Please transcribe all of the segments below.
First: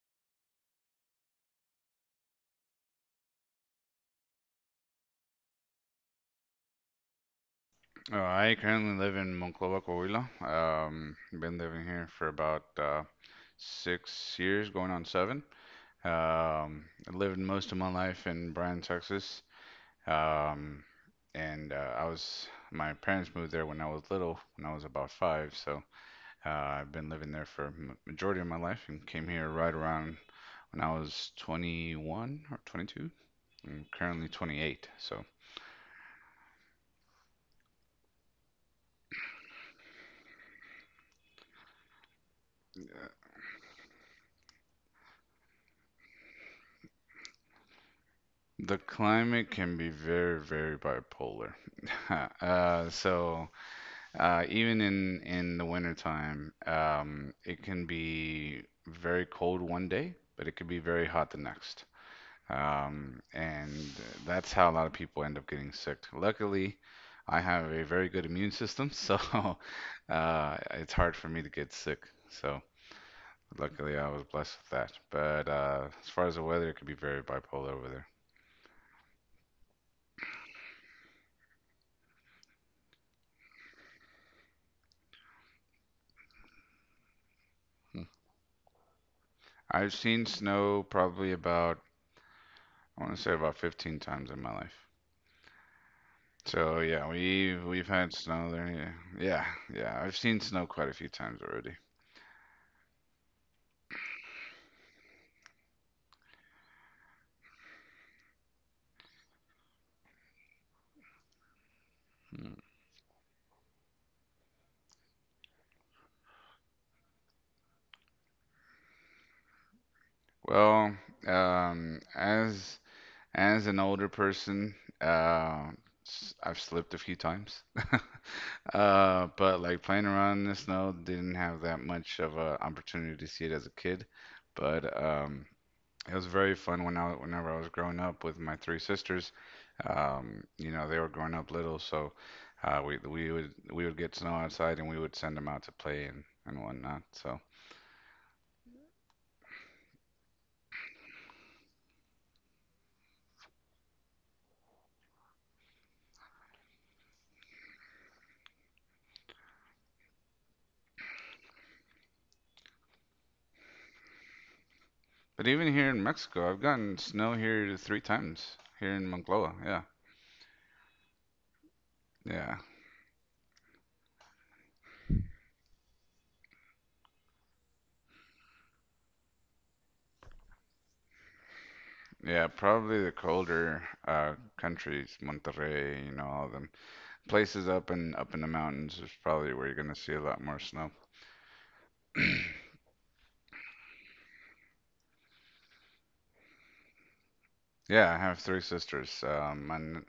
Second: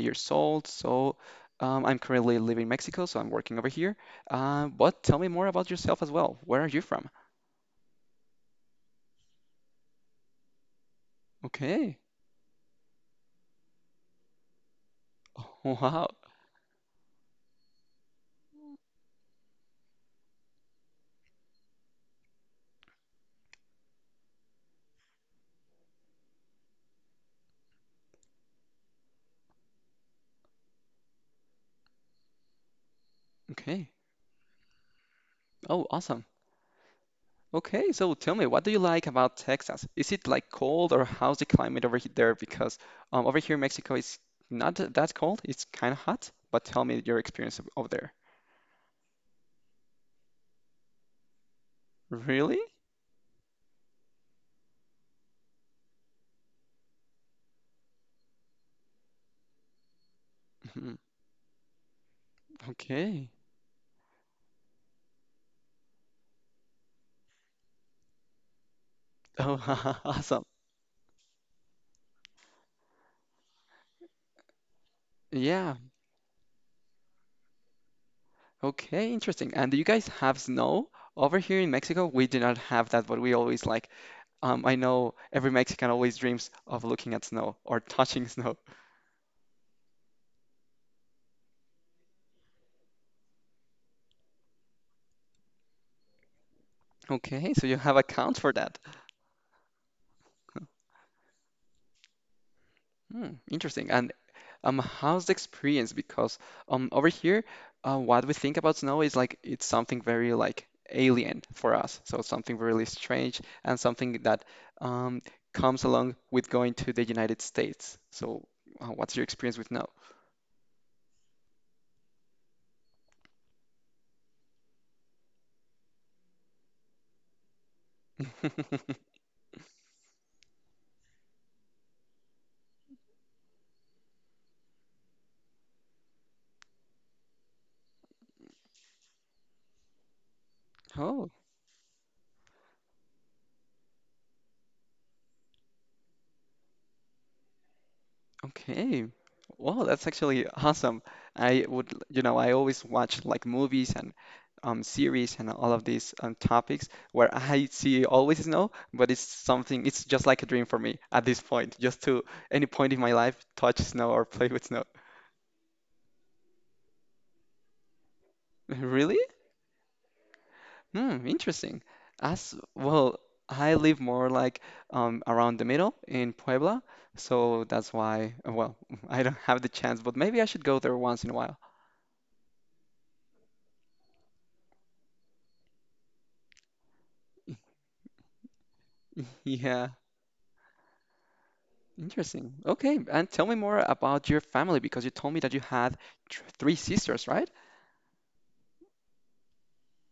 years old. So I'm currently living in Mexico. So I'm working over here. But tell me more about yourself as well. Where are you from? I currently live in Monclova, Coahuila. Been living Okay. here for about 6 years, going on seven. Wow. I lived most of my life in Bryan, Texas. Um, and I was My parents moved there when I was little, when I was about five. So I've been living there for majority of my life and came here right around when I was 21 or 22. I'm Okay. currently 28, so Oh, awesome. Okay, so tell me, what do you like about Texas? Is it like cold or how's the climate over there? Because over here in Mexico, it's not that cold. It's kind of hot. But tell me your experience over there. the climate can be very, very bipolar. Really? Uh, so Even in the wintertime, it can be very cold one day, but it can be Mhm. very hot the next. Okay. And That's how a lot of people end up getting sick. Luckily, I have a very good immune system, so Oh, awesome. It's hard for me to get sick. So luckily, I was blessed with that. But Yeah. uh, as far as the weather, it could be very bipolar over there. Okay, interesting. And do you guys have snow? Over here in Mexico, we do not have that, but we always like, I know every Mexican always dreams of looking at snow or Hmm. touching snow. I've seen snow probably I want to say about 15 times in my life. So yeah, Okay, so you we've have a had count snow for there. that. Yeah, yeah, yeah. I've seen snow quite a few times already. Hmm, interesting. And how's the experience? Because over here, what we think about snow is like it's something very like alien for us. So something really strange and something that um, comes along with going to the United States. So, what's your experience with snow? Well, um, as As an older person, uh, I've slipped a few times. But like playing around in the snow, didn't have that much of an opportunity to see it as a kid. But It was very fun whenever I was growing up with my three sisters. You know, they were Oh. growing up little, so we would get snow outside and we would send them out to play and whatnot. So, Okay. Wow, that's actually awesome. I would, you know, I always watch like movies and series and all of these topics where I see always snow, but it's just like a dream for me at this point, just to any point in my life touch snow or play with snow. but even here in Mexico, I've gotten snow here three times here in Really? Monclova. Yeah, Hmm, interesting. As yeah. well, I live more like around the middle in Puebla, so that's why, well, I don't have the chance, but maybe I should go there once in a while. Yeah, probably the colder countries, Monterrey, you know, all them places up in the mountains is probably where you're Yeah. gonna see a lot more snow. Interesting. Okay, and tell me more about your family because you told me that you had tr three sisters, right? Yeah, I have three sisters. And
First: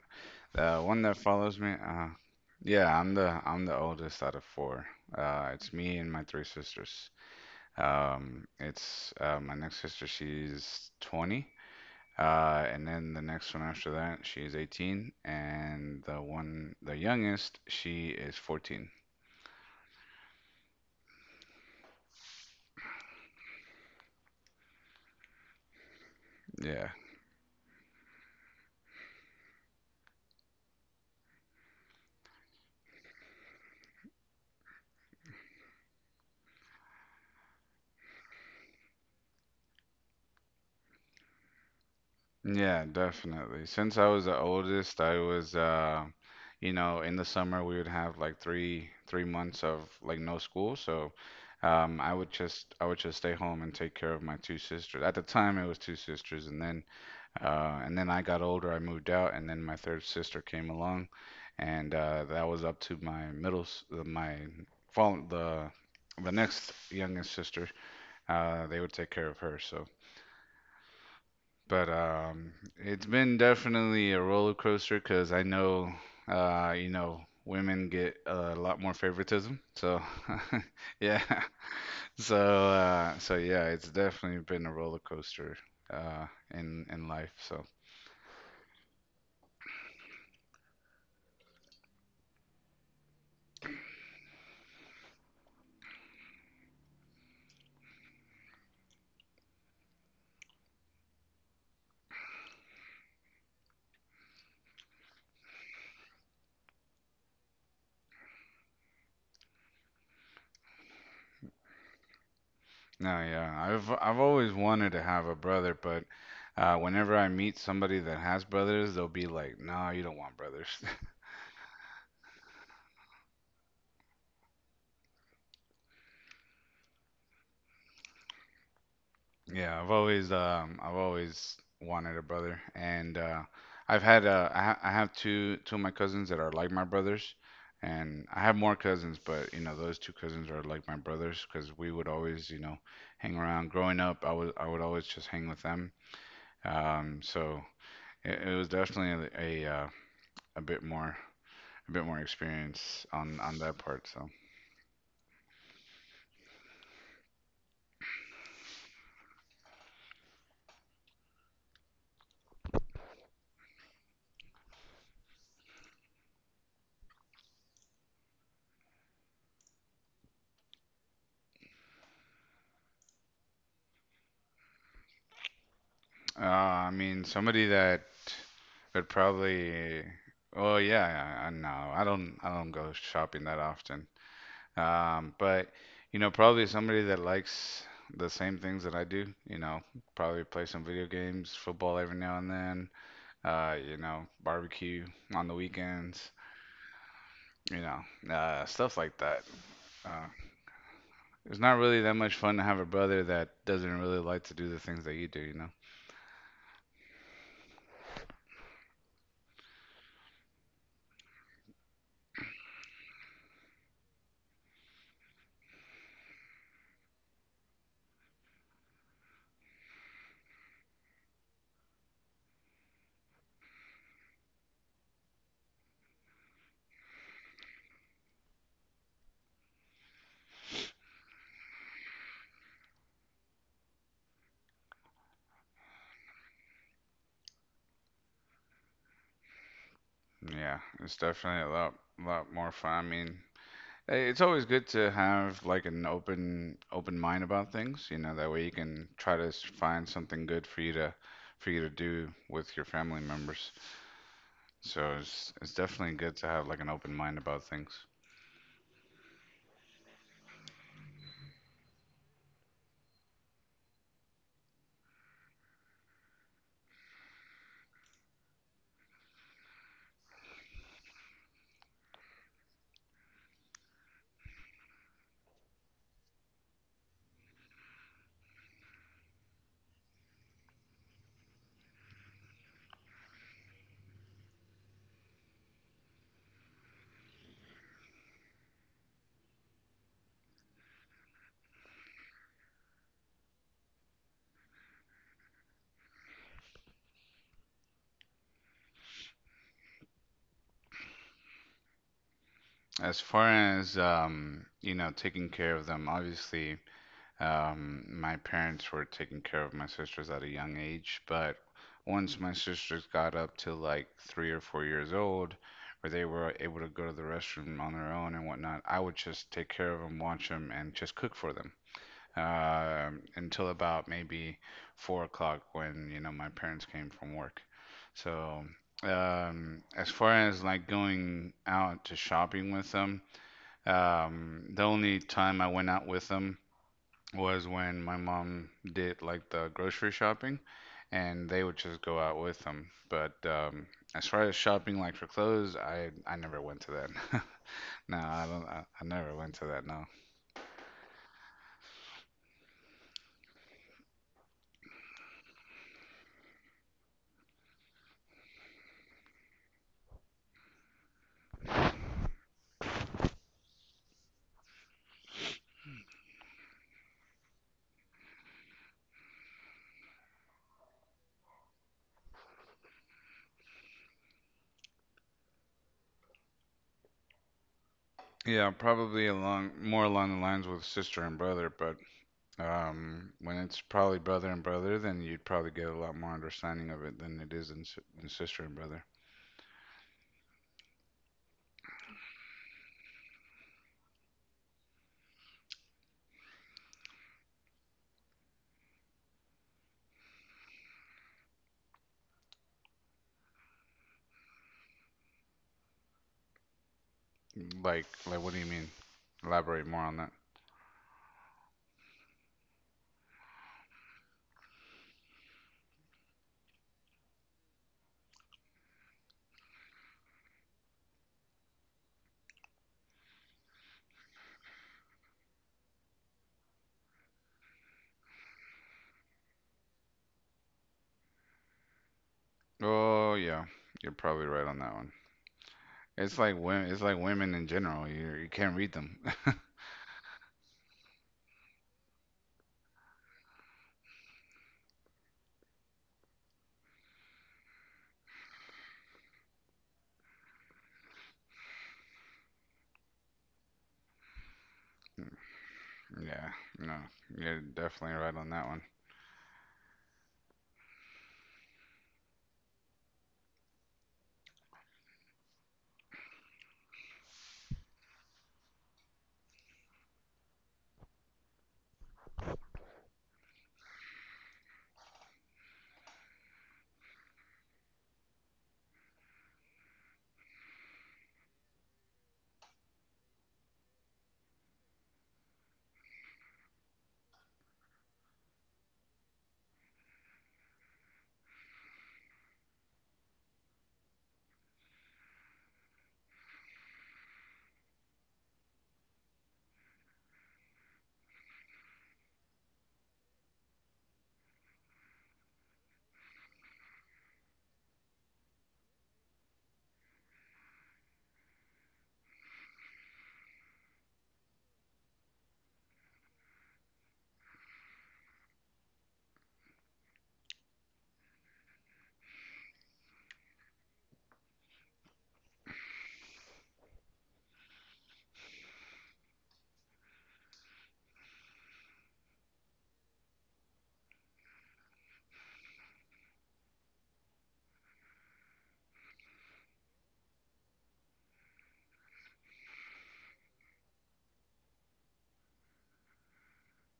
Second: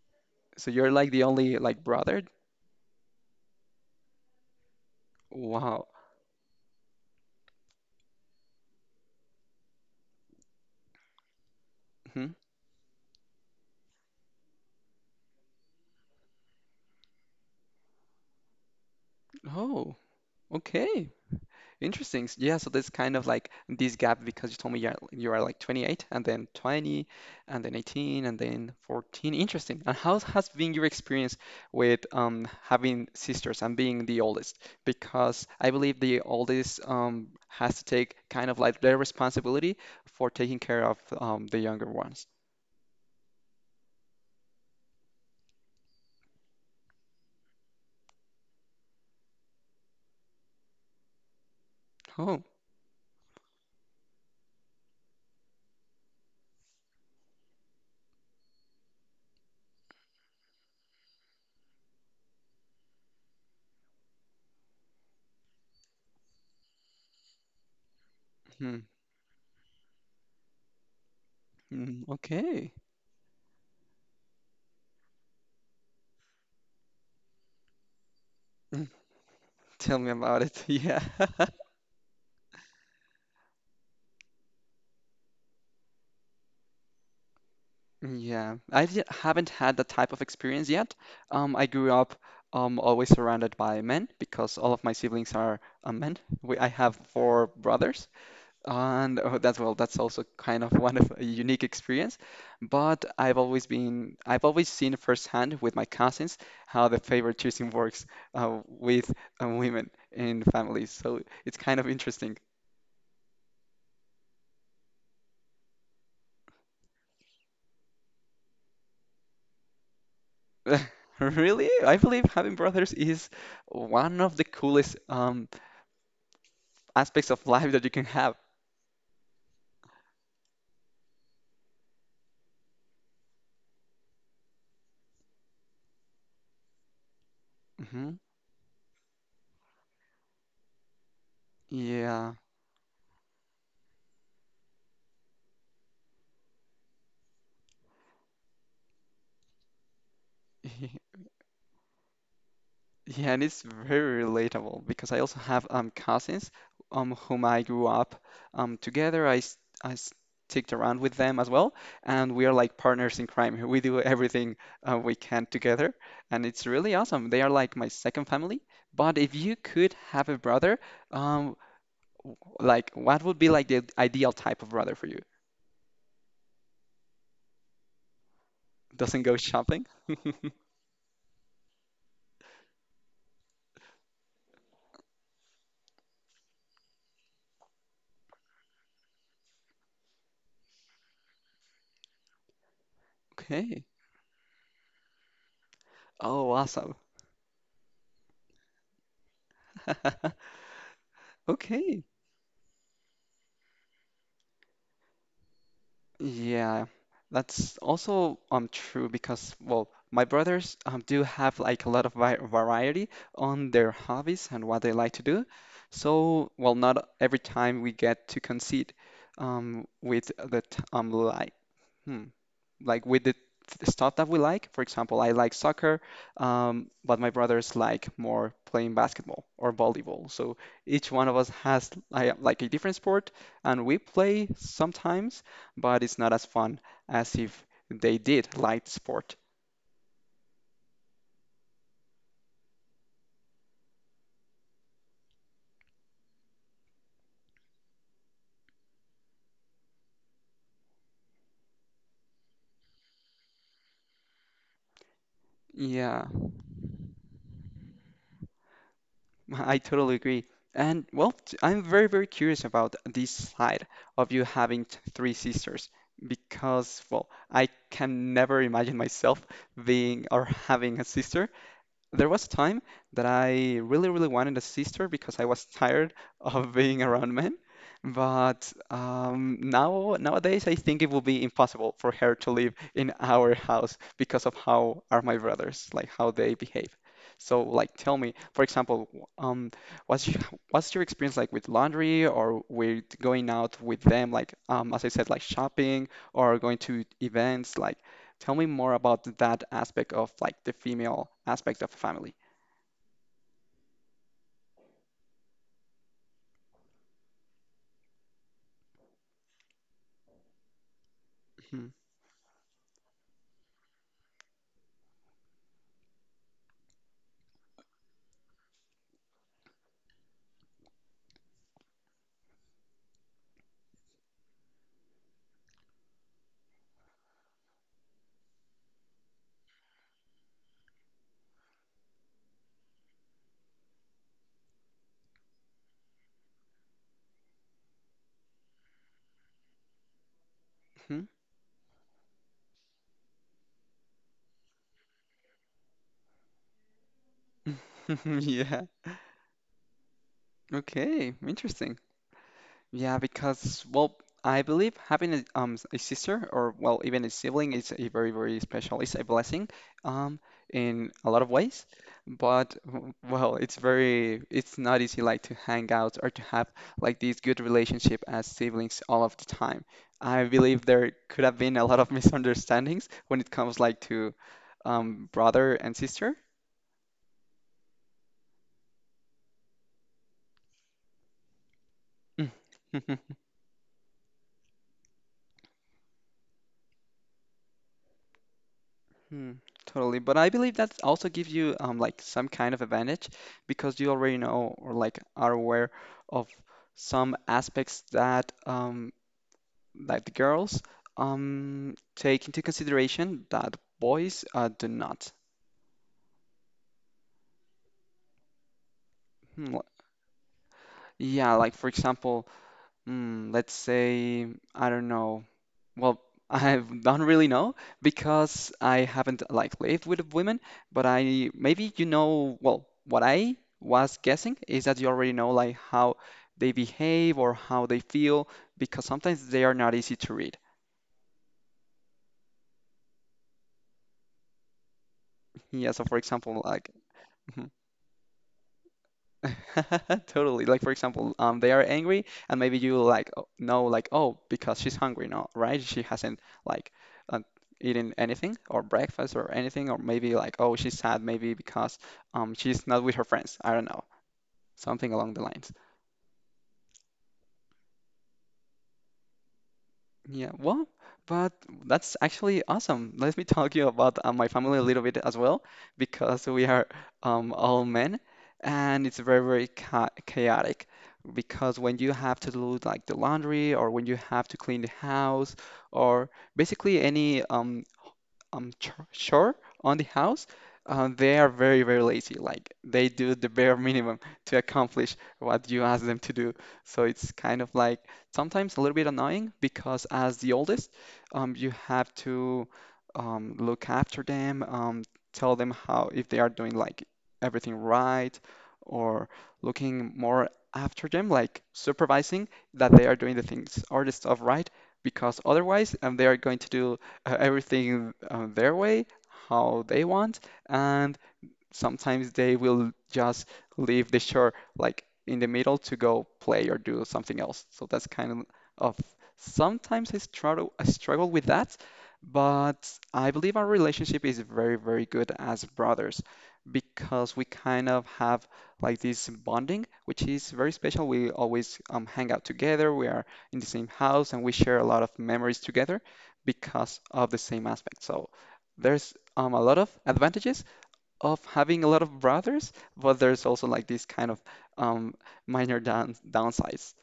So the you're one like that the only follows me, like brother. Yeah, I'm the oldest out of four. It's Wow. me and my three sisters. It's My next sister, she's 20. Hmm. And then the next one after that, she's 18, and the youngest, she is 14. Oh, okay. Interesting. Yeah, so there's kind of like this gap because you told me you are like 28 and then Yeah, 20 and then 18 and then 14. Interesting. And how has been your experience with having sisters and being the oldest? Because I believe the oldest has to take kind of like their responsibility for taking care of the younger ones. yeah, definitely. Since I was the oldest, you know, in the summer we would have like three months of like no school, so Oh, I would just stay home and take care of my two sisters. At the time, it was two sisters, and then I got older, I moved out, and then my third sister came along, and that was up to my fall the next youngest sister. They mhm. would take care of her, so. But Mm, um, okay. it's been definitely a roller coaster because I know, you know, women get a lot more favoritism. Tell So, me about it. Yeah. yeah. So yeah, it's definitely been a roller coaster, uh, in life. So, Yeah, I haven't had that type of experience yet. I grew up always surrounded by men because all of my siblings are men. I have four brothers, and oh, that's well, that's also kind of one of a unique experience. But I've always seen firsthand with my cousins how the favor choosing works with women in families. So it's kind of interesting. no, yeah, I've always wanted to have a brother, but whenever I meet somebody that has brothers, they'll be like, "No, you don't want brothers." Really, I believe having brothers is one of the coolest. Aspects of life that you can have. Yeah, I've always wanted a brother and I've had I, ha I have two of my cousins that are like my brothers, Hmm. and I have more cousins, but you know those two cousins are like my brothers because we would Yeah. always, you know, hang around growing up. I would always just hang with them, so it was definitely a bit more a bit more experience Yeah, on and it's that part, very so relatable because I also have cousins whom I grew up together. I sticked around with them as well, and we are like partners in crime. We do everything we can together, and it's really awesome. They are like my second family. But if you could have a brother, um, like what would be like the ideal type of brother for you? I mean, somebody that would Doesn't go shopping? probably. Oh yeah, I know. I don't go shopping that often. But you know, probably somebody that likes the same things that I do. You know, probably play some video games, football every now and then. Okay. You know, barbecue on the weekends. Oh, awesome. You know, stuff like that. Uh, it's not really Okay. that much fun to have a brother that doesn't really like to do the things that you do. You know. Yeah, that's also true because well, my brothers do have like a lot of vi variety on their hobbies and what they like to do. So, well, not every time we get to concede with the t like. Hmm, like with the stuff that we like. For example, I like soccer, but my brothers like more playing basketball or volleyball. So each one of us has like a different sport, and we play sometimes, but it's not as fun as if they did like the sport. Yeah, it's definitely lot more fun. I mean, hey, it's always good to have like an open mind about things, you know, that way you can try to find something good for you to do with your family members. So it's definitely Yeah, good to have like an open mind about things. I totally agree. And well, I'm very, very curious about this side of you having three sisters because, well, I can never imagine myself being or having a sister. There was a time that I really, really wanted a sister because I was tired of being around men. But now, nowadays, I think it will be impossible for her to live in our house because of how are my brothers, like how they behave. So, like, tell me, for example, what's your, what's your experience like with laundry or with going out with them, like, as I said, like shopping or going to events? Like, tell me more about that aspect of like the female aspect of a family. As far as you know, taking care of them, obviously my parents were taking care of my sisters at a young age, but Mhm. once my sisters got up to like 3 or 4 years old, where they were able to go to the restroom on their own and whatnot, I would just take care of them, watch them, and just cook for them. Until about maybe 4 o'clock when, you know, my parents came from work. So, as far as like going out to shopping with them, the only time I went out with them was when my mom did like the grocery shopping Mhm. and they would just go out with them. But as far as shopping like for clothes, I never went to that. No, I don't. Yeah. I never went to that. No. Okay. Interesting. Yeah, because well, I believe having a, a sister or well even a sibling is a very very special. It's a blessing, um, in a lot of ways. But well, it's not easy like to hang out or to have like these good relationship as siblings all of the time. I believe there could have been a lot of misunderstandings when it comes like to brother and sister. Yeah, probably along more along the lines with sister and brother. But Mm. um, when it's probably brother and brother, then you'd probably get a lot more understanding of it than it is in sister and brother. Hmm, totally. But I believe that also gives you like some kind of advantage because you already know or like are aware of some aspects that that the girls take into consideration that boys do not. Like, what do you mean? Hmm, Elaborate more on that. yeah, like for example, let's say I don't know. Well, I don't really know because I haven't like lived with women, but I maybe you know, well, what I was guessing is that you already know like how they behave or how they feel because sometimes they are not easy to read. Oh, yeah, you're probably right on that one. Yeah, so for It's like example, women. like It's like women in general. You can't read them. totally. Like for example, they are angry, and maybe you like know like oh because she's hungry, no, right? She hasn't like uh, eaten anything or breakfast or anything, or maybe like oh she's sad, maybe because she's not with her friends. I don't know, something along the lines. Yeah. No. You're definitely right on that one. Yeah, well, but that's actually awesome. Let me talk you about my family a little bit as well, because we are all men, and it's very, very chaotic. Because when you have to do like the laundry, or when you have to clean the house, or basically any chore on the house, they are very, very lazy. Like they do the bare minimum to accomplish what you ask them to do. So it's kind of like sometimes a little bit annoying because as the oldest, you have to look after them, tell them how if they are doing like everything right or looking more after them, like supervising that they are doing the things or the stuff right, because otherwise they are going to do everything their way, how they want, and sometimes they will just leave the shore like in the middle to go play or do something else. So that's kind of sometimes I struggle with that, but I believe our relationship is very, very good as brothers because we kind of have like this bonding, which is very special. We always hang out together. We are in the same house and we share a lot of memories together because of the same aspect. So there's a lot of advantages of having a lot of brothers, but there's also like this kind of um, minor downsides.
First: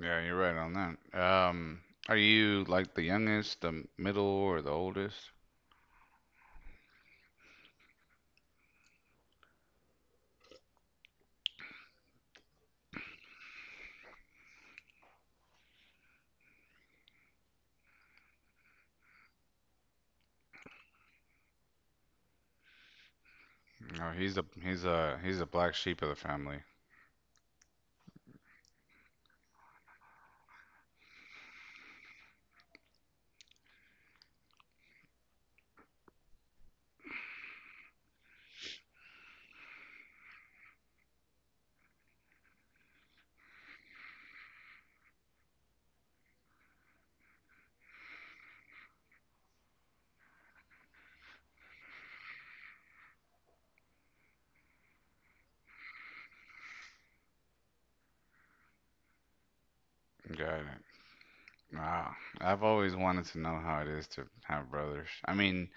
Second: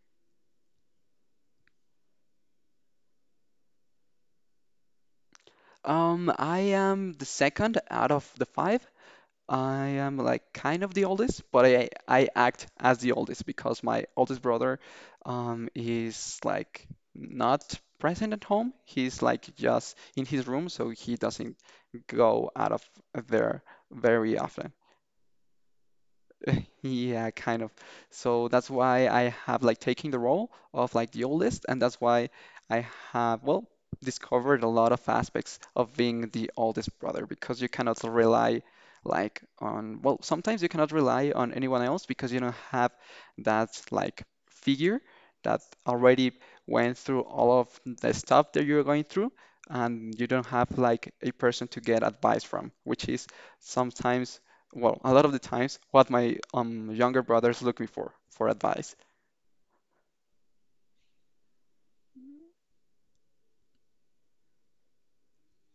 Yeah, you're right on that. Are you like the youngest, the middle, or the oldest? I am the second out of the five. I am like kind of the oldest, but I act as the oldest because my oldest brother is like not present at home. He's like just in his room, so he doesn't go out of there No, very often. He's a black sheep of the family. Yeah, kind of. So that's why I have like taking the role of like the oldest, and that's why I have, well, discovered a lot of aspects of being the oldest brother because you cannot rely like on, well, sometimes you cannot rely on anyone else because you don't have that like figure that already went through all of the stuff that you're going through, and you don't have like a person to get advice from, which is sometimes well, a lot of the times, what my younger brothers look me for advice. Got it. Wow. I've always wanted to know how it is to have brothers. I mean,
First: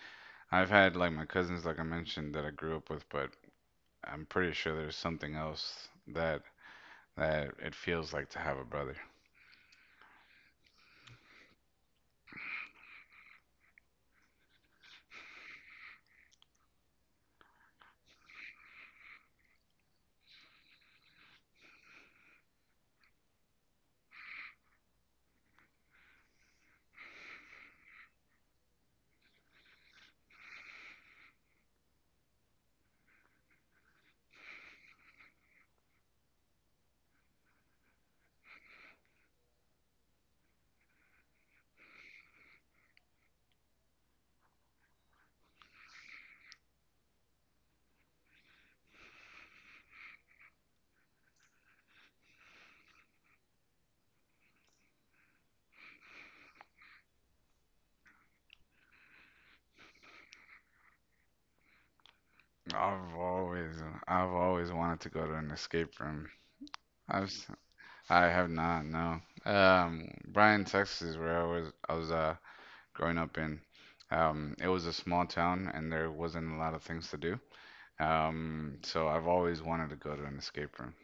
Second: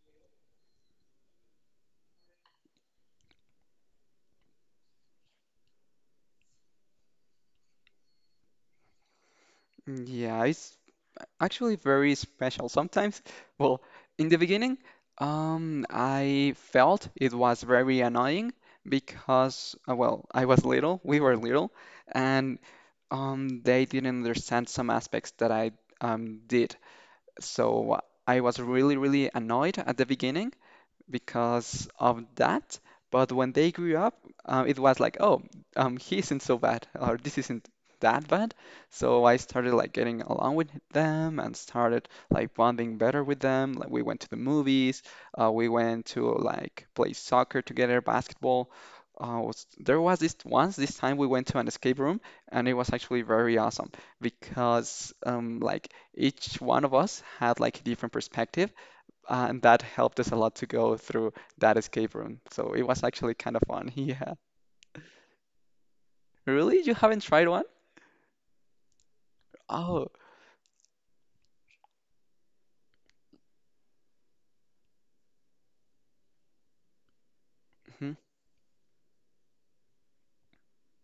I've had like my cousins, like I mentioned, that I grew up with, but I'm pretty sure there's something else that it feels like to have a brother. Mm, yeah, it's actually very special sometimes. Well, in the beginning, I felt it was very annoying because, well, I was little, we were little, and they didn't understand some aspects that I did. So I was really, really annoyed at the beginning, because of that. But when they grew up, it was like, oh, he isn't so bad, or this isn't that bad. So I started like getting along with them and started like bonding better with them. Like we went to the movies, we went to like play soccer together, basketball. There was this time we went to an escape room, and it was actually very awesome because like each one of us had like a different perspective and that helped us a lot to go through that escape room. So it was I've actually kind of always, fun. I've Yeah. always wanted to go to an escape room. Really? You haven't I've, tried s- one? I have not, no. Oh. Bryan, Texas, where I was growing up in, it was a small town and there wasn't a lot of things to do. Mm-hmm. So I've always wanted to go to an escape room.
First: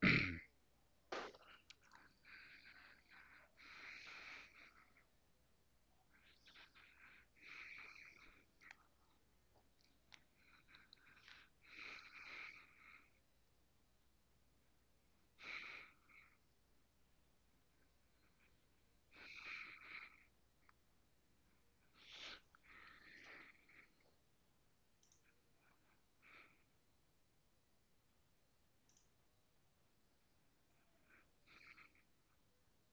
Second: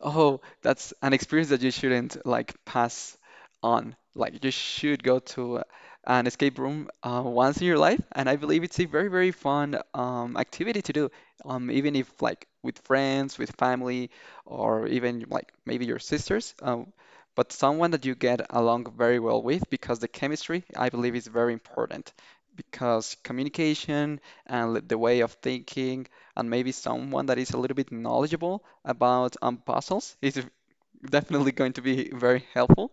Oh, that's an experience that you shouldn't like pass on. Like you should go to an escape room once in your life, and I believe it's a very, very fun activity to do. Even if like with friends, with family, or even like maybe your sisters, but someone that you get along very well with, because the chemistry, I believe, is very important. Because communication and the way of thinking, and maybe someone that is a little bit knowledgeable about puzzles. It's definitely going to be very helpful.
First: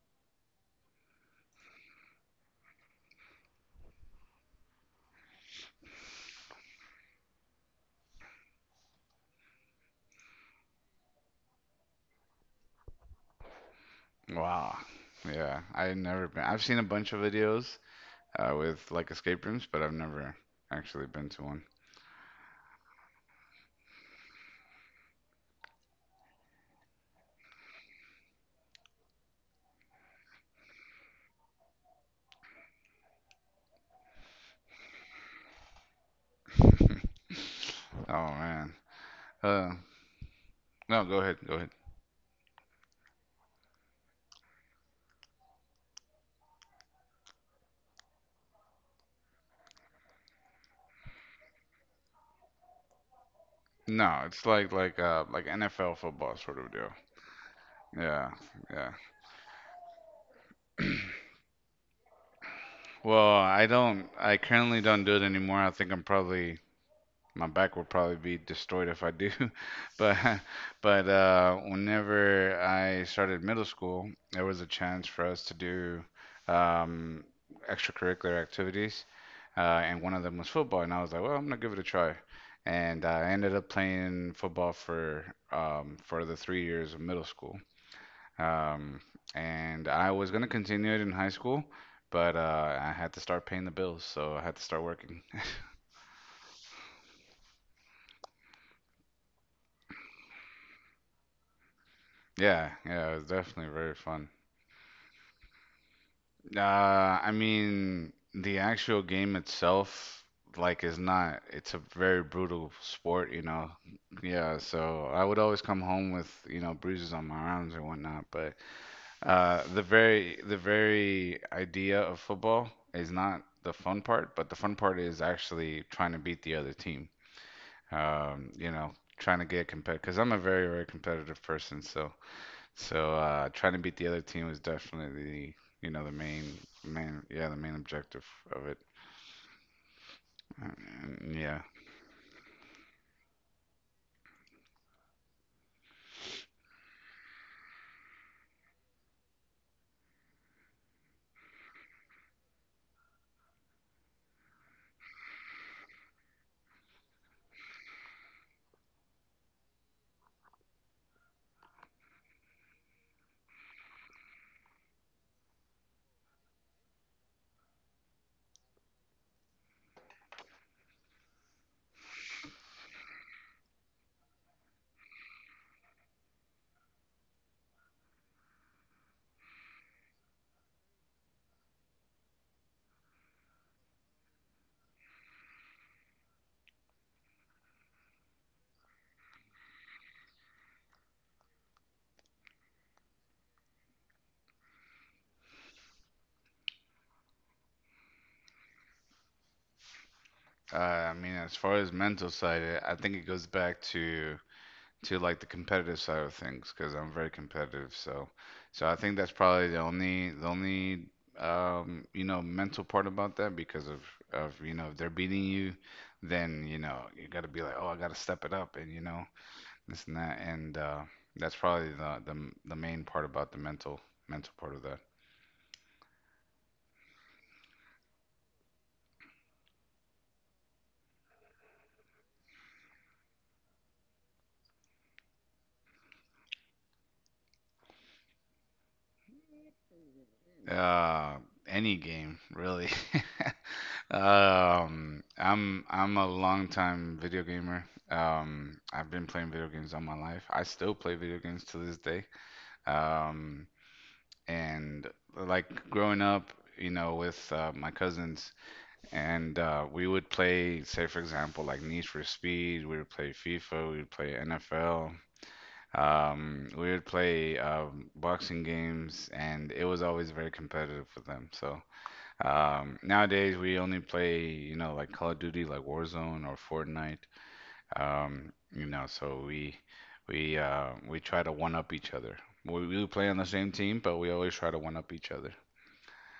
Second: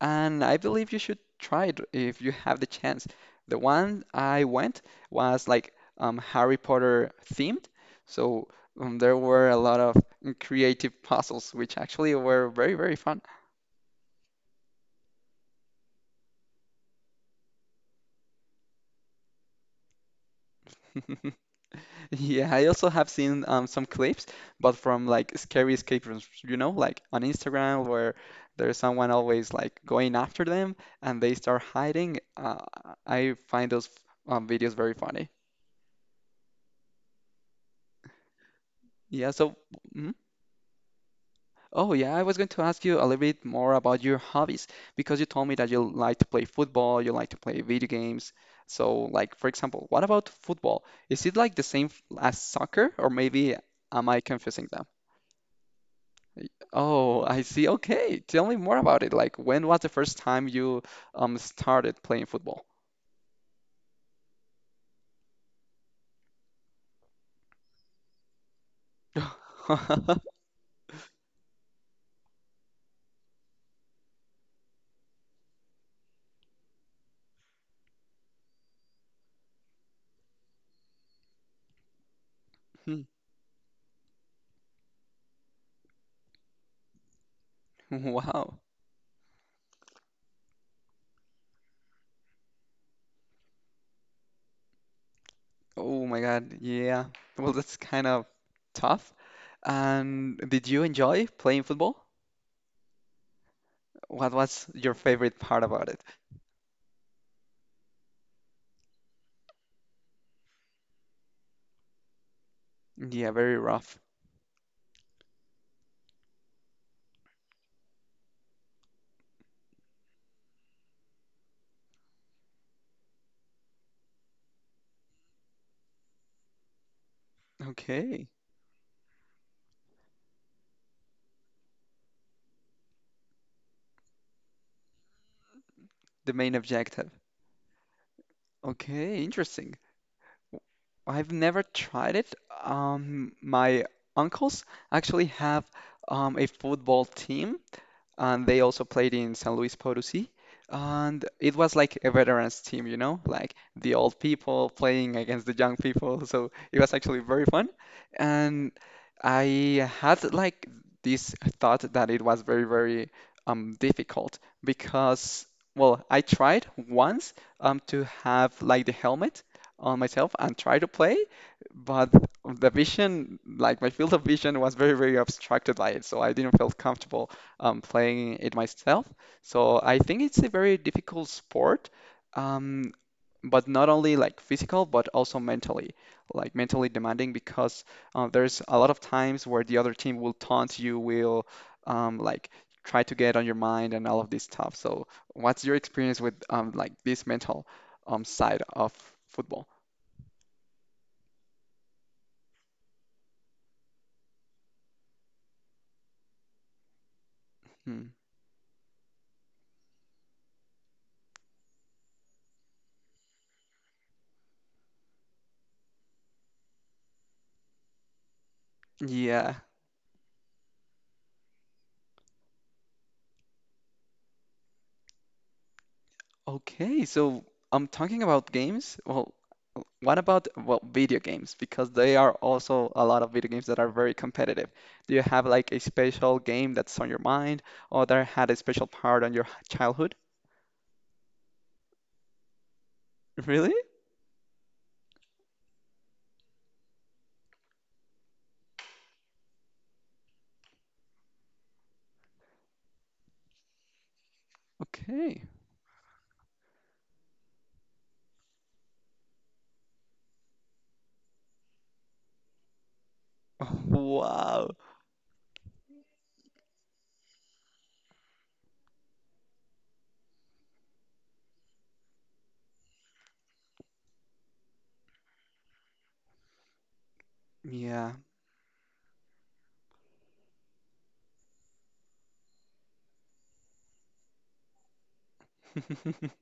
And I believe you should try it if you have the chance. The one I went was like Harry Potter themed. So there were a lot of creative puzzles, which actually were very, very fun. Wow. Yeah, I've never been. I've seen a bunch of videos with like escape rooms, but I've never actually been to one. Yeah, I also have seen some clips, but from like scary escape rooms, like on Instagram where there's someone always like going after them and they start hiding. I find those videos very funny. Oh man. Yeah, so, Uh, mhm. no, go ahead, go ahead. Oh, yeah, I was going to ask you a little bit more about your hobbies because you told me that you like to play football, you like to play video games. So, like, for example, what about football? Is it like the same as soccer, or maybe am I No, it's confusing like them? like uh like NFL football sort of deal. Oh, I see. Okay. Yeah, Tell me more yeah. about it. Like, when was the first time you started playing football? Well, I currently don't do it anymore. I think I'm probably my back will probably be destroyed if I do. But but whenever I started middle school, there was a chance for us to do um, extracurricular activities, and one of them was football. And I was like, well, I'm gonna give it a try. Hmm. And I ended up playing football for the 3 years of middle school. Wow. Um, and I was gonna continue it in high school, but I had to start paying the bills, so I had to start working. Oh my God. Yeah. Well, that's kind of tough. And did you enjoy playing football? Yeah, yeah, it was definitely very What fun. was your favorite part about it? I mean, the actual game itself, like, is not, it's a very brutal Yeah, sport, you very know. rough. Yeah, so I would always come home with, you know, bruises on my arms and whatnot, but the very idea of football is not the fun part, but the fun part is actually trying to beat the other team. Okay. You know, trying to get competitive because I'm a very, very competitive person. So, trying to beat the other team was definitely you know, The main objective. Yeah, the main objective of it. Okay, interesting. W- I've Mm, never yeah. tried it. My uncles actually have a football team, and they also played in San Luis Potosí. And it was like a veterans team, you know, like the old people playing against the young people. So it was actually very fun. And I had like this thought that it was very, very difficult because, well, I tried once to have like the helmet on myself and try to play, but the vision, like my field of vision was very, very obstructed by it. So I didn't feel comfortable playing it myself. So I think it's a very difficult sport, um, but not only like physical, but also mentally, like mentally demanding because there's a lot of times where the other team will taunt you, will like try to get on your mind and all of this stuff. So what's your experience with like this mental side of football? I mean, as far as mental side, I think it goes back to like the competitive side of things because I'm very competitive. Hmm. So I think that's probably the only you know, mental part about that because of, you know, if they're beating you, then you know you got to be like, oh, I got to step it up and you know Yeah. this and that and that's probably the main part about the mental part of that. Okay, so I'm talking about games. Well, what about well video games? Because there are also a lot of video games that are very competitive. Do you have like a special game that's on your mind or that had a special part on your childhood? Uh, any game really. Really? I'm a long time video gamer. I've been playing video games all my life. I still play video games to this day. Um, and Okay. like growing up, you know, with my cousins, and we would play, say for example, like Need for Speed. We would play FIFA. We would play Wow. NFL. We would play boxing games, and it was always very competitive for them. So nowadays, we only play, you know, like Call of Duty, like Warzone or Fortnite. Yeah. You know, so we try to one up each other. We play on the same team, but we always try to one up each other.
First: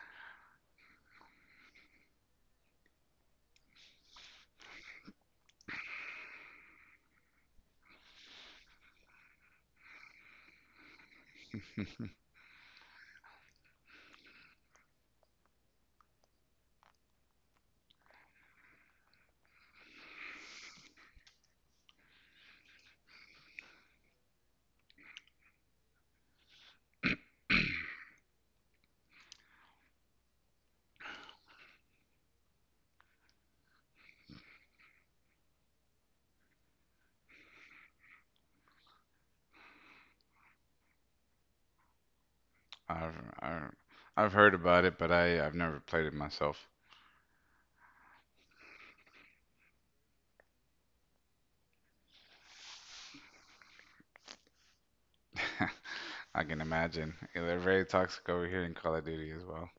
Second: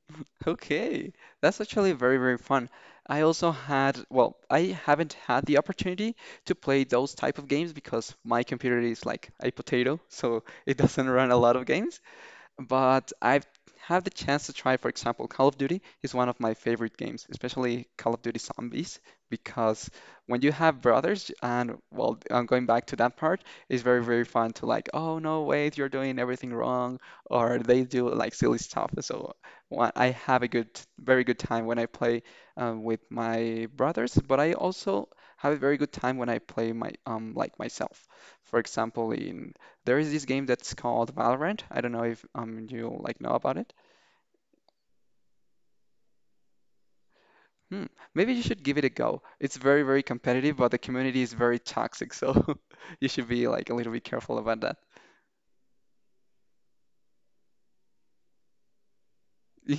Okay, that's actually very, very fun. I also had, well, I haven't had the opportunity to play those type of games because my computer is like a potato, so it doesn't run a lot of games but I've had the chance to try, for example, Call of Duty is one of my favorite games, especially Call of Duty Zombies, because when you have brothers, and well, I'm going back to that part, it's very, very fun to like, oh no, wait, you're doing everything wrong, or they do like silly stuff. So I have a good, very good time when I play with my brothers, but I also have a very good time when I play my like myself. For example, in there is this game that's called Valorant. I don't know if you I've, like know about it. I've I've heard about it, but I've never played it myself. Hmm. Maybe you should give it a go. It's very, very competitive, but the community is very toxic, so you should be like a little bit careful about that. I can imagine. Yeah, they're very toxic over here in Call of Duty as well.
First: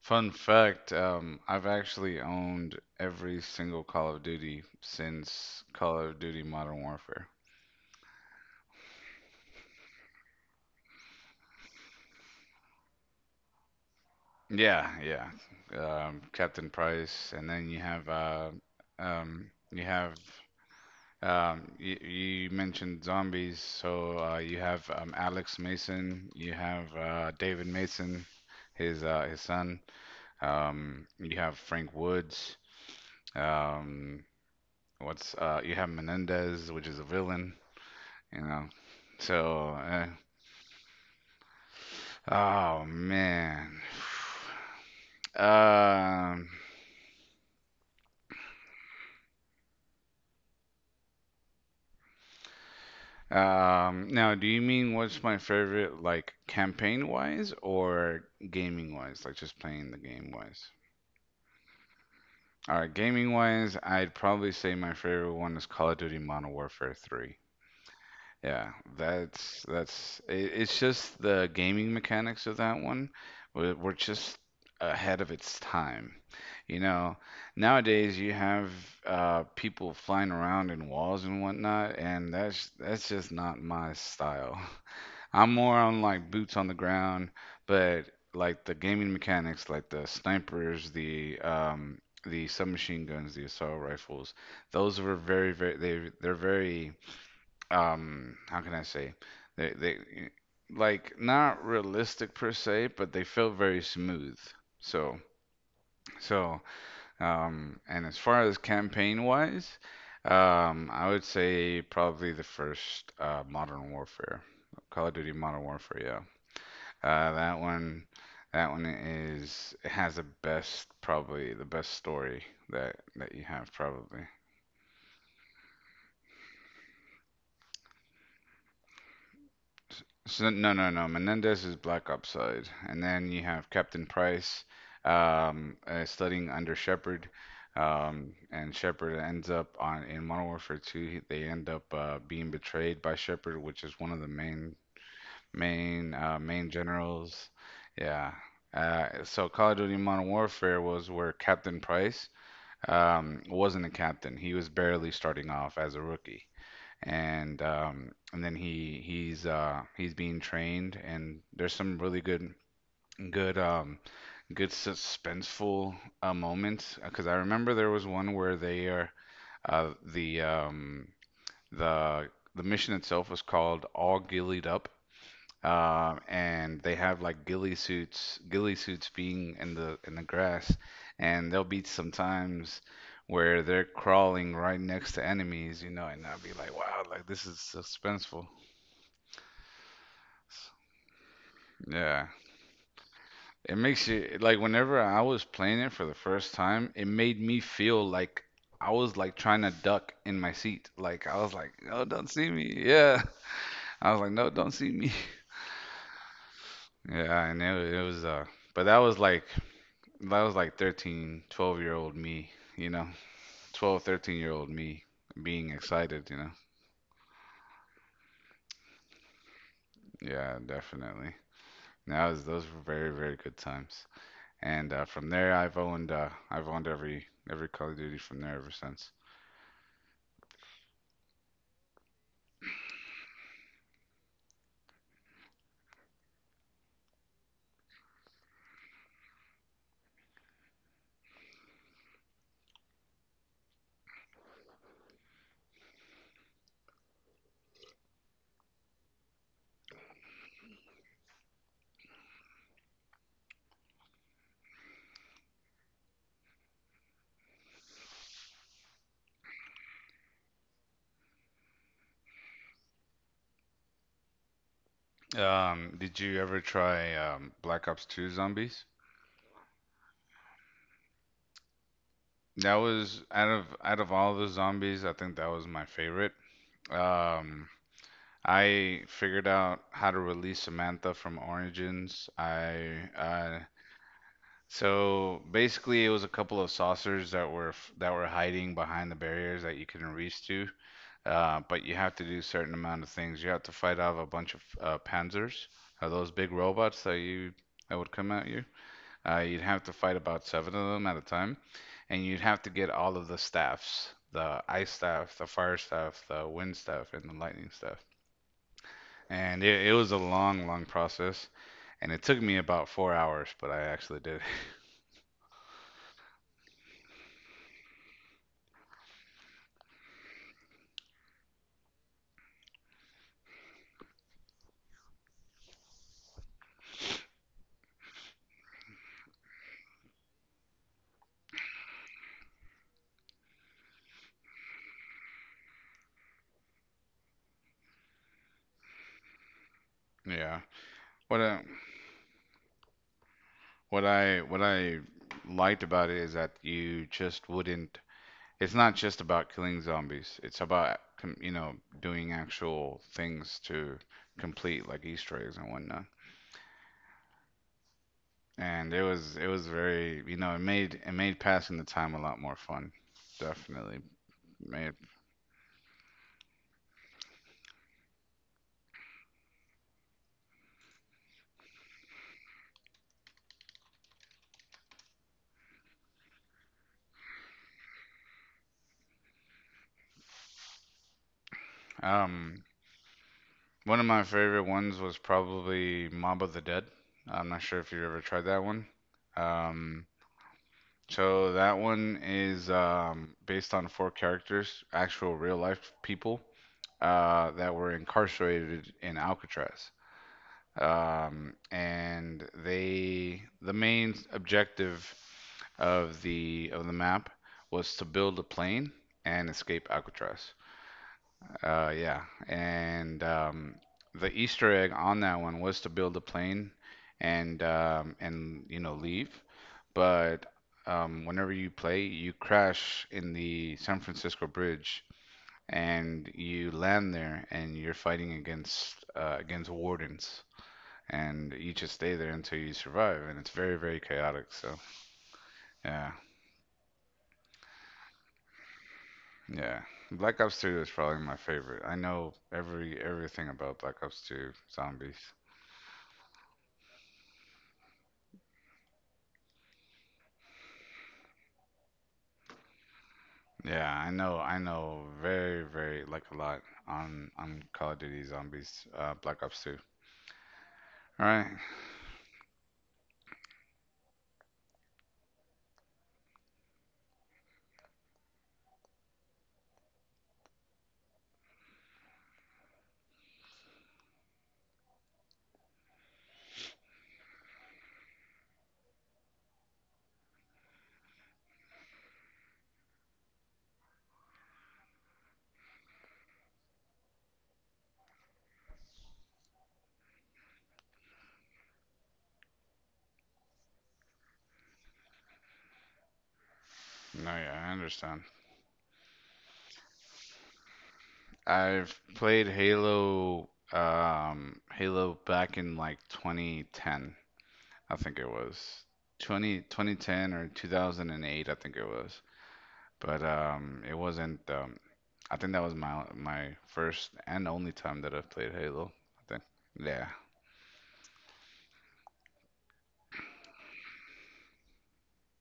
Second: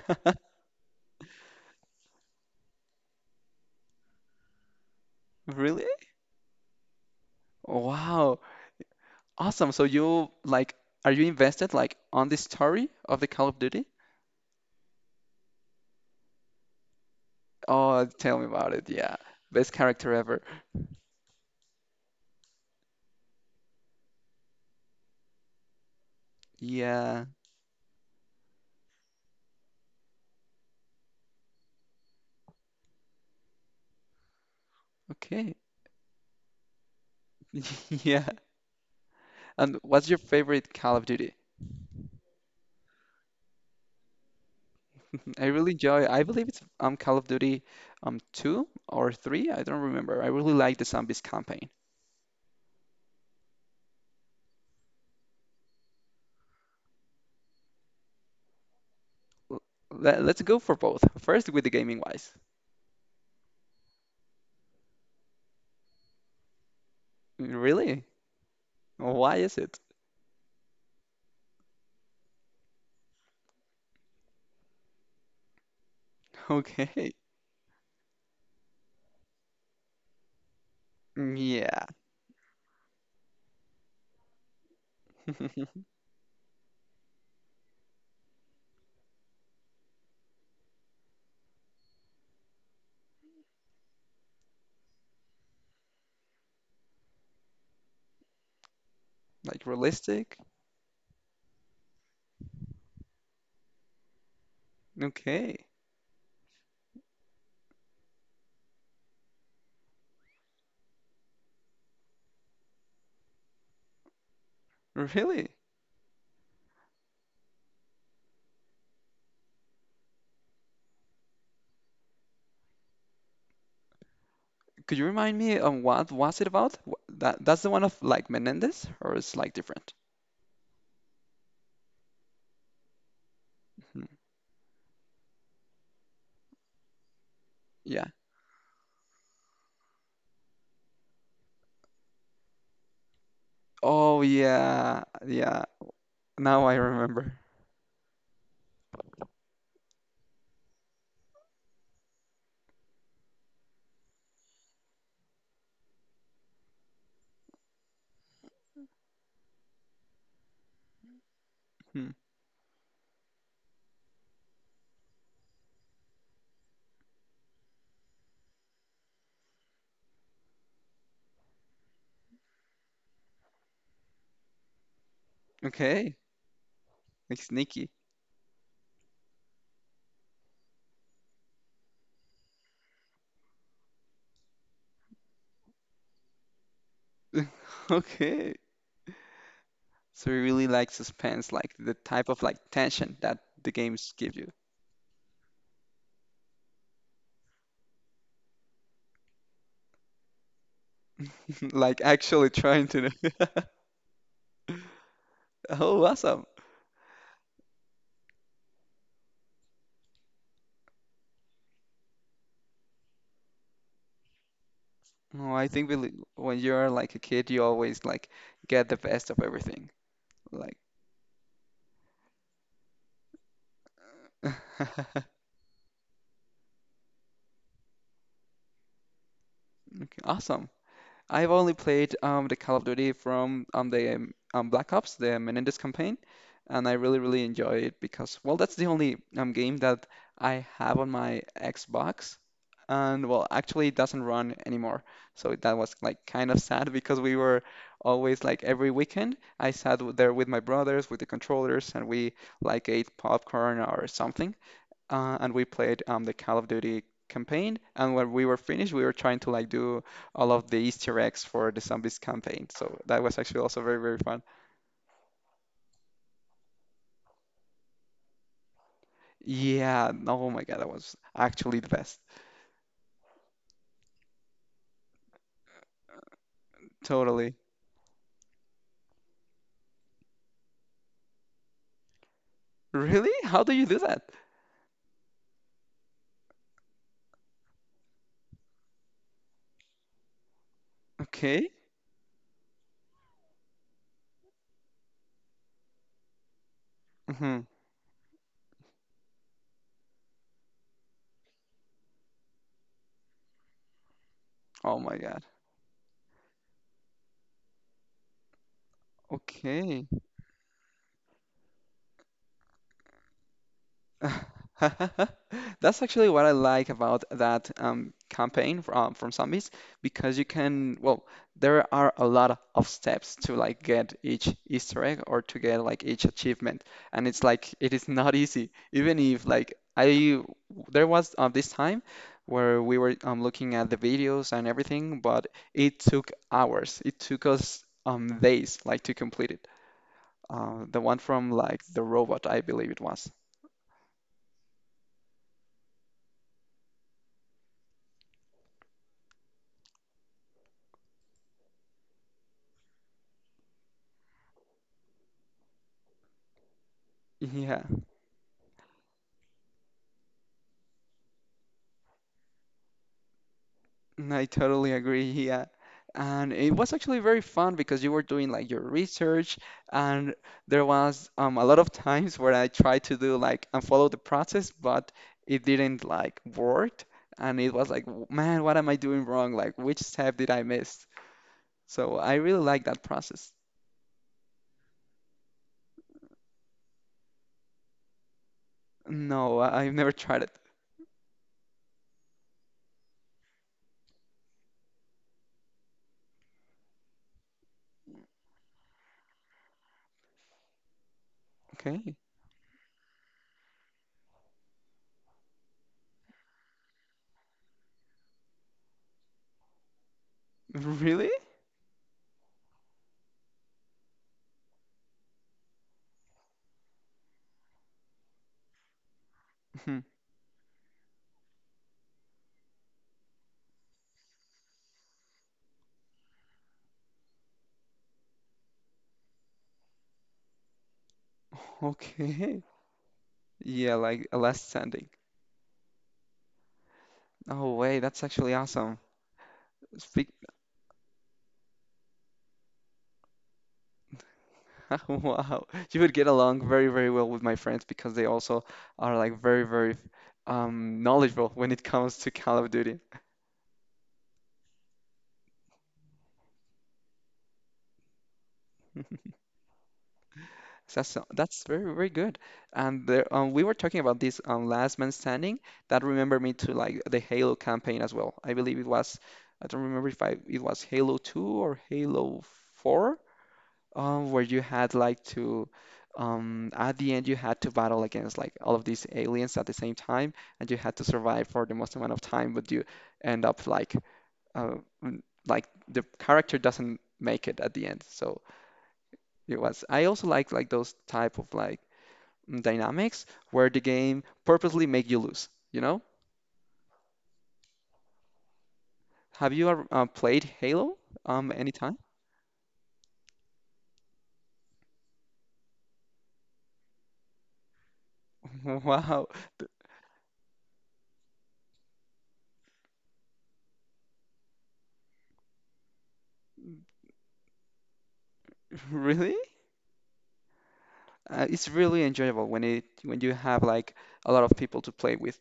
Fun fact, I've actually owned every single Call of Duty since Really? Call of Duty Modern Warfare. Wow. Awesome. So you like are you invested like on the story of the Call of Duty? Yeah, yeah. Captain Price, and then you Oh, have tell me about it. Yeah. Best you have character ever. You, you mentioned zombies, so you have Alex Mason, you have Yeah. David Mason, his son. You have Frank Woods. Um, what's Okay. You have Menendez, which is a villain, Yeah. you know. So, And uh, what's your favorite Call of Duty? oh man. I really enjoy. I Um, believe it's Call of Duty two or three. I don't remember. I really like the zombies campaign. Now, do you mean what's my favorite, like campaign wise or gaming wise? Like just L- playing the game Let's go wise? for both. First with the gaming wise. All right, gaming wise, I'd probably say my favorite one is Call of Duty Modern Warfare 3. Really? Yeah, Why is it? It's just the gaming mechanics of that one were just ahead of its time. You Okay. know, nowadays you have people flying around in walls and Yeah. whatnot, and that's just not my style. I'm more on like boots on the ground, but like the gaming mechanics, like the snipers, the submachine guns, the assault rifles, those were very, very they they're very, how can I say, Like they realistic? like not realistic per se, but they feel very smooth. So Okay. so and as far as campaign wise, I would say probably the first Modern Warfare, Call of Duty Really? Modern Warfare, yeah. Uh, that one, that one is it has the best probably the best story that you have probably. Could you remind me on what was it about? That that's the one of like Menendez or it's like different? No, Menendez is Black Ops side, and then you have Mhm. Captain Price, studying under Shepard, Yeah. And Shepard ends up on in Modern Warfare 2. They end up being betrayed by Shepard, which is one of Oh the main yeah. Yeah. main uh, Now main I remember. generals. Yeah. So Call of Duty Modern Warfare was where Captain Price wasn't a captain. He was barely starting off as a rookie, and then he's being trained, and there's some Hmm. really good um, good suspenseful moments because I remember there was one where they are uh, the um, the the mission itself was called All Gillied Up, Okay. And they have Like like sneaky. Ghillie suits being in the grass, and there'll be sometimes where they're crawling right next to enemies, you know, and I'll be like, wow, like this is suspenseful. Okay. So you really like suspense, like the Yeah, type of like tension that the it makes games give you you. like whenever I was playing it for the first time, it made me feel like I was like trying to duck in my seat. Like I was like, Like no, don't see actually me. trying to Yeah, know. I was like, no, don't see me. Oh, awesome. Yeah, and it, wa- it was but that was like that was like 13, 12 year old me, you know, 12, 13 year old me Oh, being I think we, excited, you know. when you're like a kid, you always like get the best of everything. Yeah, Like, definitely. That was those were very, very good times. And uh, okay, from there, I've owned uh, I've owned every Call of Duty from there ever since. awesome. I've only played the Call of Duty from the Black Ops, the Menendez campaign, and I really, really enjoy it because, well, that's the only game that I have on my Xbox. And, well, actually, it doesn't run anymore. So that was like kind of sad because we were always like every weekend, I sat there with my brothers, with the controllers, and we like ate popcorn or something and we played the Call of Duty campaign. And when we were finished, we were trying to like do all of the Easter eggs for the zombies campaign. So that was actually also very, very fun. Did you ever try Black Ops 2 Zombies? Yeah, no, oh my God, that was actually the best. That was out of all the zombies, I think that was my favorite. Totally. Um, I figured out how to release Samantha from Origins. I Really? How do you do that? So basically, it was a couple of saucers that were hiding behind the barriers that you couldn't reach to. Okay. But you have to do certain amount of things. You have to fight off a bunch of panzers, those big robots that you Hmm. that would come at you. You'd have to fight about 7 of them at a time, and you'd have to get all of the staffs, the ice Oh my staff, God. the fire staff, the wind staff, and the lightning staff. And it Okay. was a long, long process, and it took me about 4 hours, but I actually did. That's actually what I like about that campaign from zombies because you can, well, there are a lot of steps to like get each Easter egg or to get like each achievement, and it's like it is not easy. Even if like I, there was this time where we were looking at the videos and everything, but it took hours. It took us days like to complete it. Yeah. The one What from uh, like the robot, I believe it was. what I liked about it is that you just wouldn't. It's not just about killing zombies. It's about you know doing actual things to complete like Easter eggs and whatnot. Yeah. And it was very, you know, it made passing the time a lot more fun. Definitely I made. totally agree. Yeah. And it was actually very fun because you were doing like your research, and there was a lot of times where I tried to do like and follow the process, but it didn't like work. And it was like, man, what am I doing wrong? Like, which step did I miss? So I Um, really like that process. One of my favorite ones was probably Mob of the Dead. I'm not sure if you ever tried that one. No, I've Um, never tried it. So that one is based on four characters, actual real life people that were incarcerated in Alcatraz. Okay. And they, the main objective of the map was to build a plane and escape Alcatraz. Really? Yeah, and the Easter egg on that one was to build a plane and you know leave, Hmm. but whenever you play, you crash in the San Francisco Bridge and you land there and you're fighting against against wardens and you just stay there until Okay. you survive and it's very, Yeah, very like a chaotic. last So standing. yeah, Oh, wait, that's actually awesome. yeah. Speak Black Ops 2 is probably my favorite. I know everything about Black Ops 2 zombies. Wow. You would get along very, very well with my friends because they also are like very, very knowledgeable when it comes to Call of Duty. Yeah, I know very, very like a lot on Call of Duty zombies, Black Ops 2. All right. that's very very good. And there, we were talking about this Last Man Standing. That remembered me to like the Halo campaign as well. I believe it was I don't remember if I it was Halo 2 or Halo 4. Where you had like to at the end you had to battle against like all of these aliens at the same time, and you had to survive for the most amount of time, but you end up like uh, like the character doesn't make it at the end. So it was. I also like those type of like dynamics where the game purposely make you lose. You know? No, yeah, I understand. Have you ever played Halo anytime? I've played Halo, Halo back in like 2010, I think it was. Wow, 2010 or 2008, I think it was. But it wasn't. I think that was my first and only time that I've played Halo. I really? think. Yeah. It's really enjoyable when it when you have like a lot of people to play with.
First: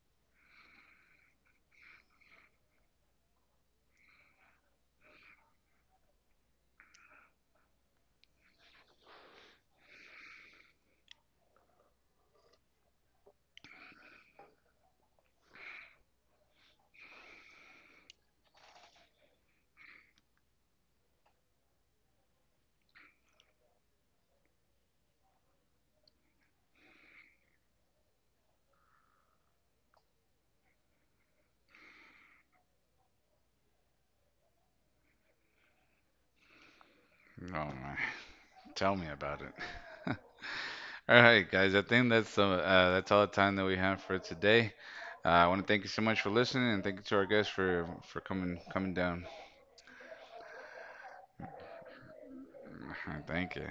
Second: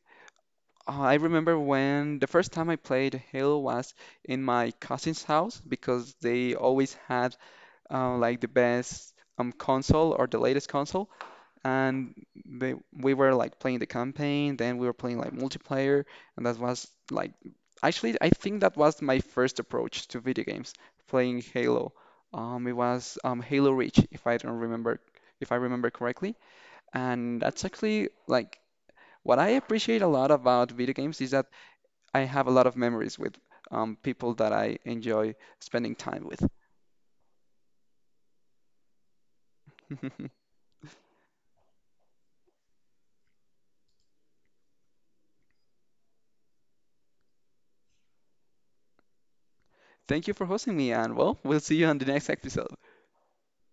I remember when the first time I played Halo was in my cousin's house because they always had like the best console or the latest console, and they we were like playing the campaign, then we were playing like multiplayer, and that was like actually I think that was my first approach to video games, playing Halo. It was Halo Reach, if I don't remember if I remember correctly, and that's actually like. What I appreciate a lot about video games is that I have a lot of memories with people that I enjoy spending time with. Oh my. Tell me about it. All right, guys. I think that's all the time that we have for today. I want to thank you so much for listening, and thank you to our guests for coming down. Thank you for hosting me, and well, we'll see you on the next episode. Thank you.